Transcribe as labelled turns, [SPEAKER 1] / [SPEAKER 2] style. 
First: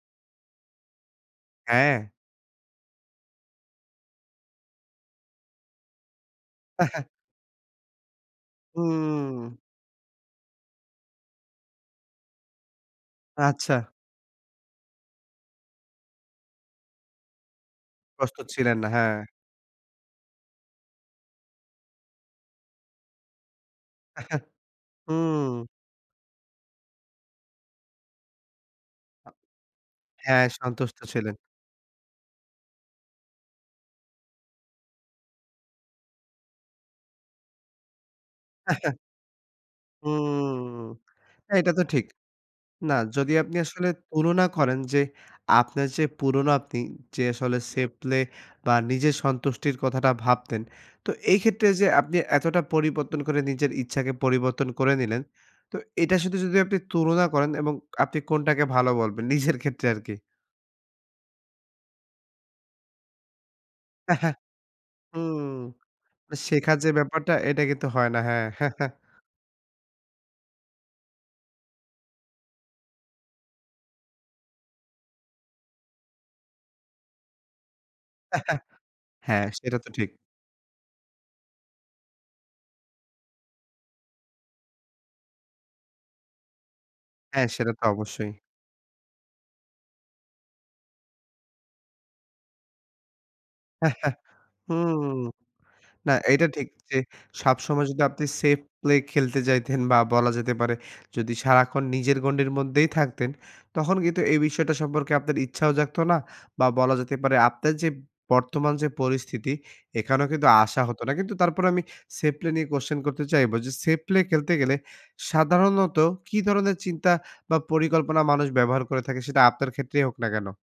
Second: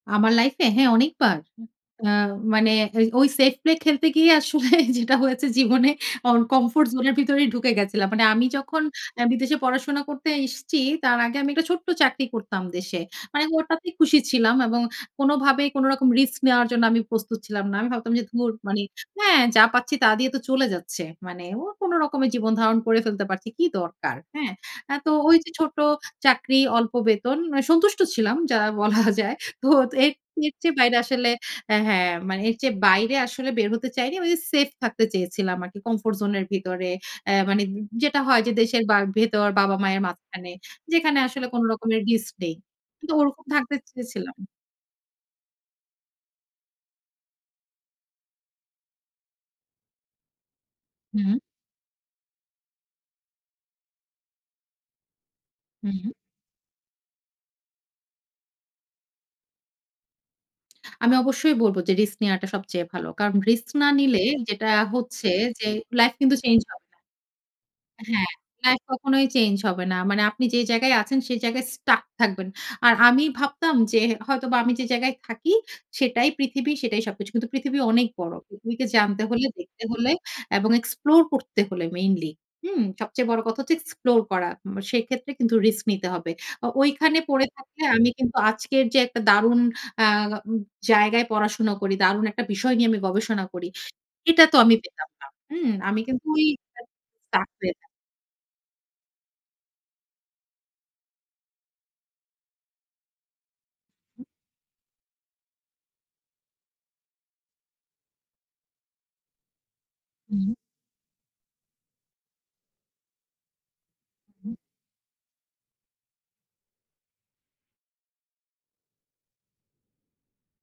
[SPEAKER 1] আমার লাইফে? হ্যাঁ, অনেকবার। উ
[SPEAKER 2] হ্যাঁ।
[SPEAKER 1] আ মানে এ ওই safe play খেলতে গিয়ে আসলে যেটা হয়েছে জীবনে অন comfort zone এর ভিতরেই ঢুকে গেছিলাম। মানে আমি যখন অ্যা
[SPEAKER 2] হুম!
[SPEAKER 1] বিদেশে পড়াশোনা করতে এসছি, তার আগে আমি একটা ছোট্ট চাকরি করতাম দেশে। মানে আমি
[SPEAKER 2] আচ্ছা।
[SPEAKER 1] ওটাতে খুশি ছিলাম এবং কোনোভাবেই কোনো রকম রিস্ক নেওয়ার জন্য আমি প্রস্তুত ছিলাম না। আমি ভাবতাম যে,
[SPEAKER 2] প্রস্তুত
[SPEAKER 1] "ধুর,
[SPEAKER 2] ছিলেন
[SPEAKER 1] মানে
[SPEAKER 2] না, হ্যাঁ।
[SPEAKER 1] হ্যাঁ, যা পাচ্ছি তা দিয়ে তো চলে যাচ্ছে। মানে ও কোন রকমে জীবন ধারণ করে ফেলতে পারছি, কী দরকার!" হ্যাঁ? এ তো ওইযে
[SPEAKER 2] হুম।
[SPEAKER 1] ছোট চাকরি, অল্প বেতন, মানে সন্তুষ্ট ছিলাম যা বলা
[SPEAKER 2] আ
[SPEAKER 1] যায়। তো এর
[SPEAKER 2] হ্যাঁ,
[SPEAKER 1] এর চেয়ে বাইরে
[SPEAKER 2] সন্তুষ্ট
[SPEAKER 1] আসলে
[SPEAKER 2] ছিলেন।
[SPEAKER 1] অ্যা হ্যাঁ, মানে এর চেয়ে বাইরে আসলে বের হতে চাইনি। ঐযে সেফ থাকতে চেয়েছিলাম আরকি comfort zone এর ভিতরে। অ্যা মানে উম যেটা হয় যে দেশের বা ভেতর বাবা-মায়ের মাঝখানে,
[SPEAKER 2] হুম!
[SPEAKER 1] যেখানে আসলে কোন
[SPEAKER 2] এইটা তো
[SPEAKER 1] রকমের
[SPEAKER 2] ঠিক।
[SPEAKER 1] রিস্ক নেই।
[SPEAKER 2] না,
[SPEAKER 1] কিন্তু
[SPEAKER 2] যদি
[SPEAKER 1] ওরকম
[SPEAKER 2] আপনি
[SPEAKER 1] থাকতে
[SPEAKER 2] আসলে
[SPEAKER 1] চেয়েছিলাম।
[SPEAKER 2] তুলনা করেন যে, আপনার যে পুরোনো আপনি যে আসলে safe play বা, নিজের সন্তুষ্টির কথাটা ভাবতেন, তো
[SPEAKER 1] হু।
[SPEAKER 2] এইক্ষেত্রে যে আপনি এতটা পরিবর্তন করে নিজের ইচ্ছাকে পরিবর্তন করে নিলেন, তো
[SPEAKER 1] হু।
[SPEAKER 2] এটা শুধু যদি আপনি তুলনা করেন এবং আপনি কোনটাকে ভালো বলবেন? নিজের ক্ষেত্রে আরকি।
[SPEAKER 1] আমি অবশ্যই বলবো যে, "রিস্ক নেওয়াটা সবচেয়ে ভালো।" কারণ, রিস্ক না নিলে যেটা হচ্ছে
[SPEAKER 2] হুম।
[SPEAKER 1] যে লাইফ কিন্তু
[SPEAKER 2] মানে
[SPEAKER 1] চেঞ্জ
[SPEAKER 2] শেখার
[SPEAKER 1] হবে
[SPEAKER 2] যে
[SPEAKER 1] না।
[SPEAKER 2] ব্যাপারটা, এটা কিন্তু হয় না,
[SPEAKER 1] হ্যাঁ,
[SPEAKER 2] হ্যাঁ।
[SPEAKER 1] লাইফ কখনোই চেঞ্জ হবে না। মানে আপনি যে জায়গায় আছেন সেই জায়গায় stuck থাকবেন। আর আমি ভাবতাম যে হে হয়তোবা আমি যে জায়গায় থাকি, সেটাই পৃথিবী, সেটাই সবকিছু। কিন্তু পৃথিবী অনেক বড়। পৃথিবীকে জানতে হলে,
[SPEAKER 2] হ্যাঁ, সেটা
[SPEAKER 1] দেখতে
[SPEAKER 2] তো
[SPEAKER 1] হলে
[SPEAKER 2] ঠিক।
[SPEAKER 1] এবং explore করতে হলে মেইনলি, হুম? সবচেয়ে বড় কথা হচ্ছে explore করা, উম সেইক্ষেত্রে কিন্তু রিস্ক নিতে হবে। ও ঐখানে পড়ে
[SPEAKER 2] হ্যাঁ, সেটা
[SPEAKER 1] থাকলে
[SPEAKER 2] তো
[SPEAKER 1] আমি
[SPEAKER 2] অবশ্যই।
[SPEAKER 1] কিন্তু আজকের যে একটা দারুন আ উম জায়গায় পড়াশোনা করি, দারুণ একটা বিষয় নিয়ে আমি গবেষণা করি, এটা তো আমি পেতাম
[SPEAKER 2] হুম,
[SPEAKER 1] না, হুম? আমি
[SPEAKER 2] না
[SPEAKER 1] কিন্তু ওই
[SPEAKER 2] এইটা ঠিক
[SPEAKER 1] [unintelligible]
[SPEAKER 2] যে
[SPEAKER 1] stuck হয়ে
[SPEAKER 2] সবসময়
[SPEAKER 1] থা
[SPEAKER 2] যদি আপনি safe play খেলতে যাইতেন বা, বলা যেতে পারে যদি সারাক্ষণ নিজের গণ্ডির মধ্যেই থাকতেন, তখন কিন্তু
[SPEAKER 1] হু।
[SPEAKER 2] এই বিষয়টা সম্পর্কে আপনার ইচ্ছাও জাগতো না বা, বলা যেতে পারে আপনার যে বর্তমান যে পরিস্থিতি, এখানেও কিন্তু
[SPEAKER 1] হুম।
[SPEAKER 2] আসা হতো না। কিন্তু তারপরে আমি safe play নিয়ে question করতে চাইব যে safe play
[SPEAKER 1] উ
[SPEAKER 2] খেলতে
[SPEAKER 1] হুম।
[SPEAKER 2] গেলে সাধারণত কি ধরনের চিন্তা বা, পরিকল্পনা মানুষ ব্যবহার করে থাকে? সেটা আপনার ক্ষেত্রেই হোক না কেন?